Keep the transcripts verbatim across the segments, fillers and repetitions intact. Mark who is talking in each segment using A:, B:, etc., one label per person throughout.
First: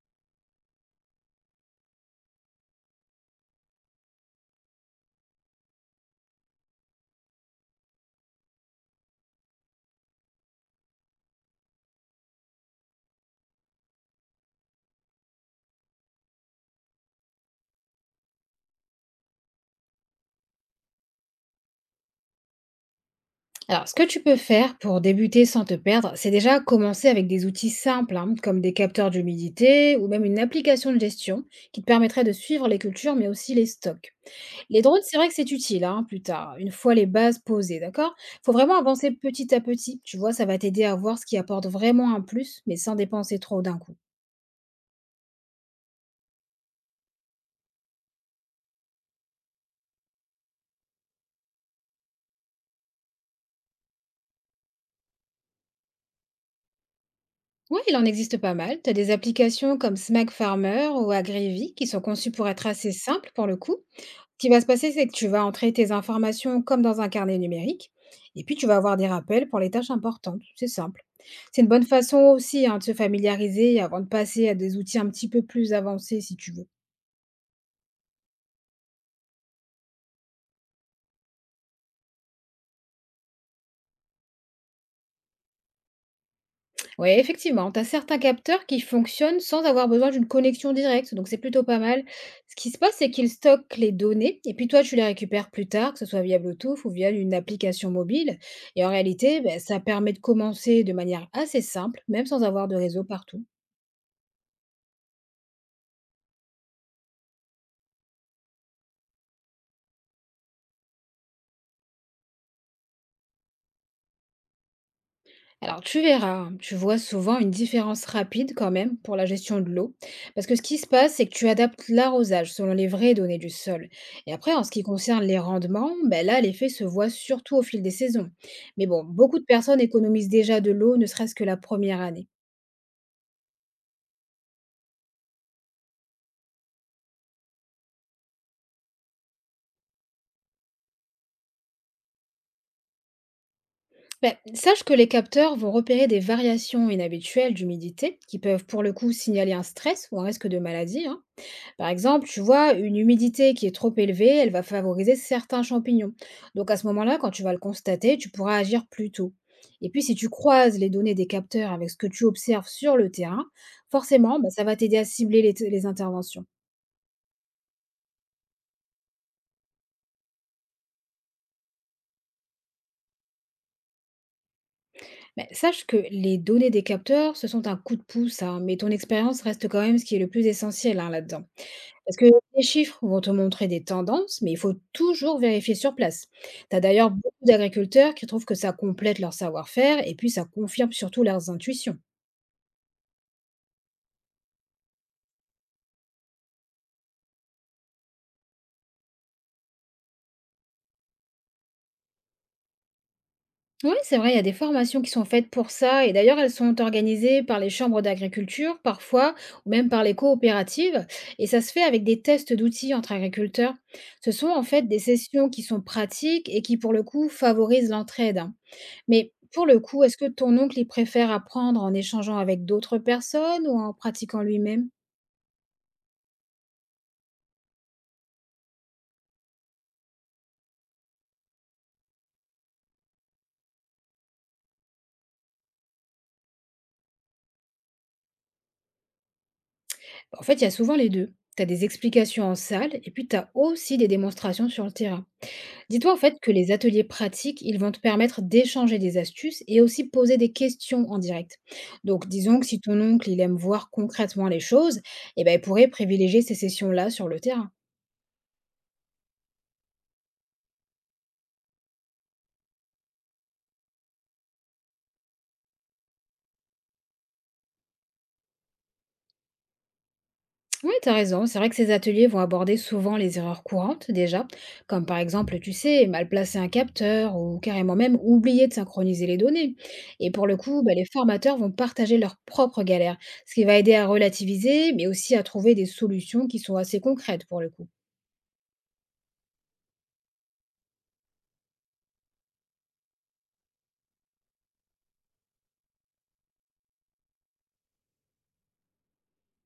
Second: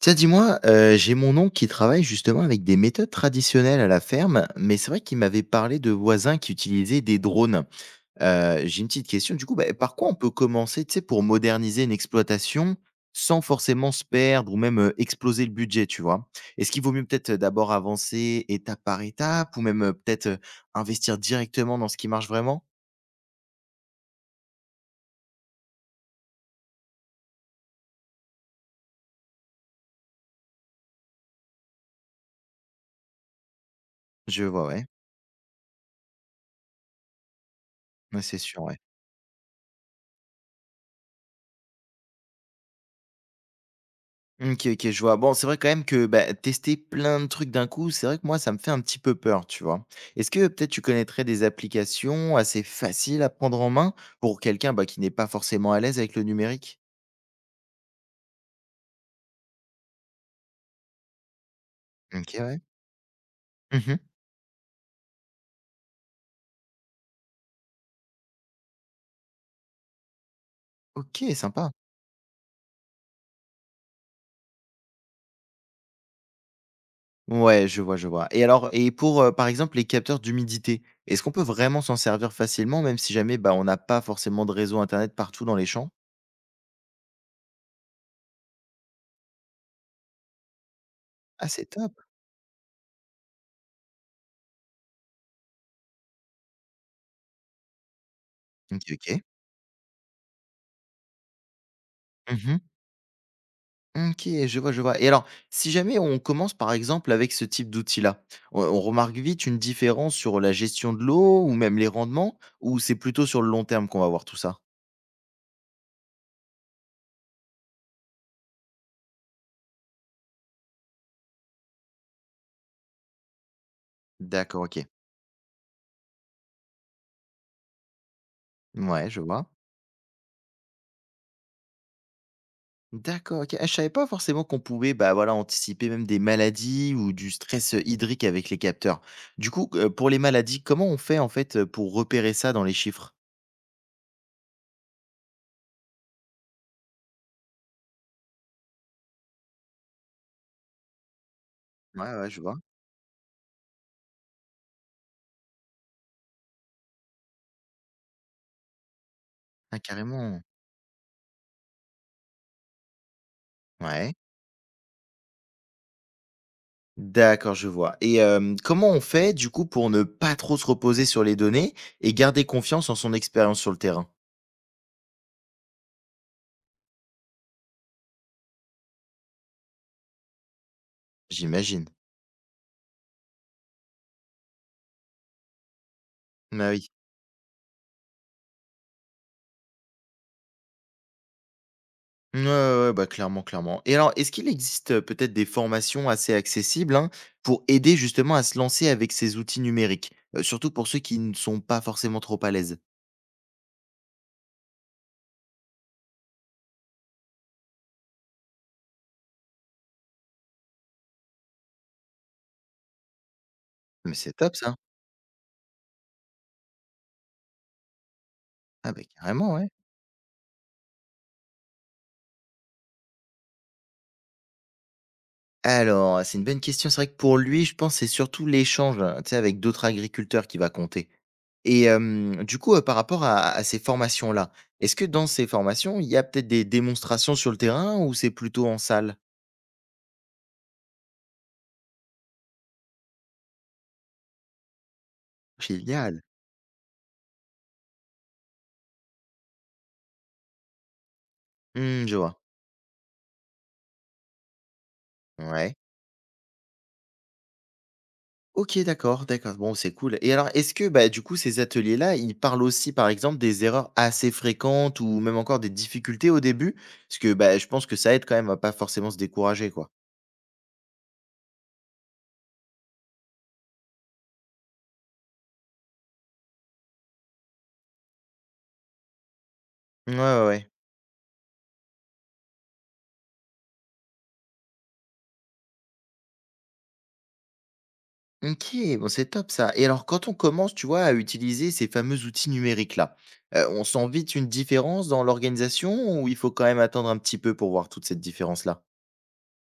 A: Tiens, dis-moi, heu, j'ai mon oncle qui travaille justement avec des méthodes traditionnelles à la ferme, mais c'est vrai qu'il m'avait parlé de voisins qui utilisaient des drones. Heu, j'ai une petite question, du coup, bah, par quoi on peut commencer, tu sais, pour moderniser une exploitation sans forcément se perdre ou même, heu, exploser le budget, tu vois? Est-ce qu'il vaut mieux peut-être, euh, d'abord avancer étape par étape ou même, heu, peut-être, heu, investir directement dans ce qui marche vraiment?
B: Alors, ce que tu peux faire pour débuter sans te perdre, c'est déjà commencer avec des outils simples, hein, comme des capteurs d'humidité ou même une application de gestion qui te permettrait de suivre les cultures, mais aussi les stocks.
A: Je vois,
B: Les
A: ouais.
B: drones, c'est vrai que c'est utile hein, plus tard, une fois les bases posées, d'accord,
A: Ouais, c'est
B: faut
A: sûr,
B: vraiment
A: ouais.
B: avancer petit à petit. Tu vois, ça va t'aider à voir ce qui apporte vraiment un plus, mais sans dépenser trop d'un coup.
A: Mmh, OK, OK, je vois. Bon, c'est vrai quand même que, bah, tester plein de trucs d'un coup, c'est vrai que moi, ça me fait un petit peu peur, tu vois? Est-ce que peut-être tu connaîtrais des applications assez faciles à prendre en main pour quelqu'un, bah, qui n'est pas forcément à l'aise avec le numérique?
B: Oui, il en existe pas mal. Tu as des applications comme Smack Farmer ou Agrivi qui sont conçues
A: OK,
B: pour
A: ouais.
B: être assez simples pour le coup.
A: Mmh.
B: Ce qui va se passer, c'est que tu vas entrer tes informations comme dans un carnet numérique et puis tu vas avoir des rappels pour les tâches importantes, c'est simple.
A: OK,
B: C'est une
A: sympa.
B: bonne façon aussi, hein, de se familiariser avant de passer à des outils un petit peu plus avancés si tu veux.
A: Ouais, je vois, je vois. Et alors et pour, heu, par exemple, les capteurs d'humidité, est-ce qu'on peut vraiment s'en servir facilement même si jamais, bah, on n'a pas forcément de réseau internet partout dans les champs?
B: Oui, effectivement, tu as certains capteurs qui fonctionnent sans avoir besoin d'une connexion directe, donc c'est
A: Ah,
B: plutôt
A: c'est
B: pas
A: top.
B: mal. Ce qui se passe, c'est qu'ils stockent les données et puis toi, tu les récupères plus tard, que ce soit via Bluetooth ou via une application mobile. Et en
A: OK, OK.
B: réalité, ben, ça permet de commencer de manière assez simple, même sans
A: Mmh.
B: avoir de réseau partout.
A: OK, je vois, je vois et alors, si jamais on commence, par exemple, avec ce type d'outil-là, on on remarque vite une différence sur la gestion de l'eau ou même les rendements? Ou c'est plutôt sur le long terme qu'on va voir tout ça?
B: Alors tu verras, hein, tu vois souvent une différence rapide quand même pour la gestion de l'eau, parce que ce qui se passe, c'est que tu adaptes l'arrosage selon les vraies données du sol. Et après,
A: D'accord,
B: en ce qui
A: OK.
B: concerne les rendements, ben là, l'effet se voit surtout au fil des saisons. Mais bon,
A: Ouais, je
B: beaucoup de
A: vois.
B: personnes économisent déjà de l'eau, ne serait-ce que la première année.
A: D'accord, OK. Ah, je savais pas forcément qu'on pouvait, bah, voilà, anticiper même des maladies ou du stress, heu, hydrique avec les capteurs. Du coup, heu, pour les maladies, comment on fait, en fait, heu, pour repérer ça dans les chiffres?
B: Ben, sache que les capteurs vont repérer des variations inhabituelles d'humidité qui peuvent pour le coup signaler un stress ou un risque de maladie, hein. Par
A: Ouais,
B: exemple,
A: ouais, je
B: tu
A: vois.
B: vois, une humidité qui est trop élevée, elle va favoriser certains champignons. Donc à ce moment-là, quand tu vas le constater, tu pourras agir plus tôt.
A: Ah,
B: Et puis si tu
A: carrément.
B: croises les données des capteurs avec ce que tu observes sur le terrain,
A: Ouais.
B: forcément, bah, ça va t'aider à cibler les, t- les interventions.
A: D'accord, je vois. Et hem, comment on fait du coup pour ne pas trop se reposer sur les données et garder confiance en son expérience sur le terrain?
B: Mais sache que les données des capteurs, ce sont un coup de pouce, hein, mais ton expérience reste quand même ce qui est le plus essentiel, hein, là-dedans.
A: J'imagine.
B: Parce que les chiffres vont te montrer des tendances, mais il faut toujours vérifier sur place.
A: Bah
B: Tu as
A: oui.
B: d'ailleurs beaucoup d'agriculteurs qui trouvent que ça complète leur savoir-faire et puis ça confirme surtout leurs intuitions.
A: Ouais, ouais, ouais, bah clairement, clairement. Et alors, est-ce qu'il existe, heu, peut-être des formations assez accessibles, hein, pour aider justement à se lancer avec ces outils numériques? Heu, surtout pour ceux qui ne sont pas forcément trop à l'aise.
B: Oui, c'est vrai, il y a des formations qui sont faites pour ça et d'ailleurs elles sont organisées par les chambres d'agriculture parfois ou même par les coopératives et ça se fait avec des tests d'outils entre agriculteurs.
A: Mais c'est
B: Ce sont
A: top
B: en
A: ça.
B: fait des sessions qui sont pratiques et qui pour le coup favorisent l'entraide, hein.
A: Ah bah
B: Mais
A: carrément,
B: pour
A: ouais.
B: le coup, est-ce que ton oncle, il préfère apprendre en échangeant avec d'autres personnes ou en pratiquant lui-même?
A: Alors, c'est une bonne question. C'est vrai que pour lui, je pense, que c'est surtout l'échange, heu, tu sais, avec d'autres agriculteurs qui va compter. Et hem, du coup, heu, par rapport à à ces formations-là, est-ce que dans ces formations, il y a peut-être des démonstrations sur le terrain ou c'est plutôt en salle?
B: En fait, il y a souvent les deux. Tu as des explications en salle et puis tu as aussi des démonstrations sur le terrain. Dis-toi en
A: Génial.
B: fait que les ateliers pratiques, ils vont te permettre d'échanger des astuces et aussi poser des questions en direct.
A: Mmh, je
B: Donc,
A: vois.
B: disons que si ton oncle, il aime voir concrètement les choses, eh ben, il
A: Ouais.
B: pourrait privilégier ces sessions-là sur le terrain.
A: OK, d'accord, d'accord. Bon, c'est cool et alors est-ce que, bah, du coup, ces ateliers-là, ils parlent aussi, par exemple, des erreurs assez fréquentes ou même encore des difficultés au début? Parce que, bah, je pense que ça aide quand même à pas forcément se décourager, quoi.
B: Oui, tu as raison. C'est vrai que ces ateliers vont aborder souvent les erreurs courantes déjà, comme par exemple, tu sais, mal placer un capteur ou carrément même oublier de synchroniser les données.
A: Ouais,
B: Et
A: ouais,
B: pour le
A: ouais.
B: coup, bah, les formateurs vont partager leurs propres galères, ce qui va aider à relativiser, mais aussi à trouver des solutions qui sont assez concrètes pour le coup.
A: OK, bon, c'est top ça. Et alors, quand on commence, tu vois, à utiliser ces fameux outils numériques-là, heu, on sent vite une différence dans l'organisation ou il faut quand même attendre un petit peu pour voir toute cette différence-là?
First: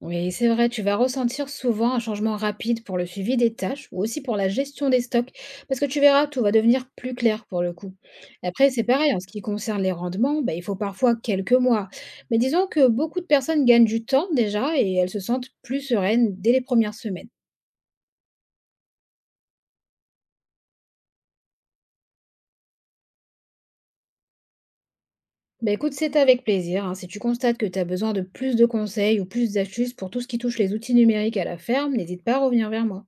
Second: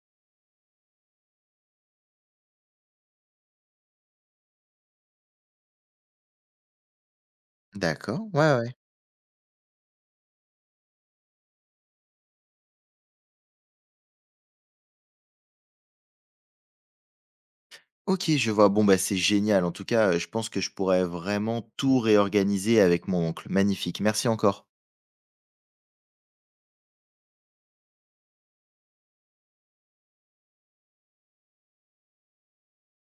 B: Oui, c'est vrai, tu vas ressentir souvent un changement rapide pour le suivi des tâches ou aussi pour la gestion des stocks, parce que tu verras, tout va devenir plus clair pour le coup.
A: D'accord, ouais,
B: Après,
A: ouais.
B: c'est pareil, en ce qui concerne les rendements, bah, il faut parfois quelques mois. Mais disons que beaucoup de personnes gagnent du temps déjà et elles se sentent plus sereines dès les premières semaines.
A: OK, je vois. Bon, bah, c'est génial. En tout cas, heu, je pense que je pourrais vraiment tout réorganiser avec mon oncle. Magnifique. Merci encore.
B: Bah, écoute, c'est avec plaisir, hein. Si tu constates que tu as besoin de plus de conseils ou plus d'astuces pour tout ce qui touche les outils numériques à la ferme, n'hésite pas à revenir vers moi.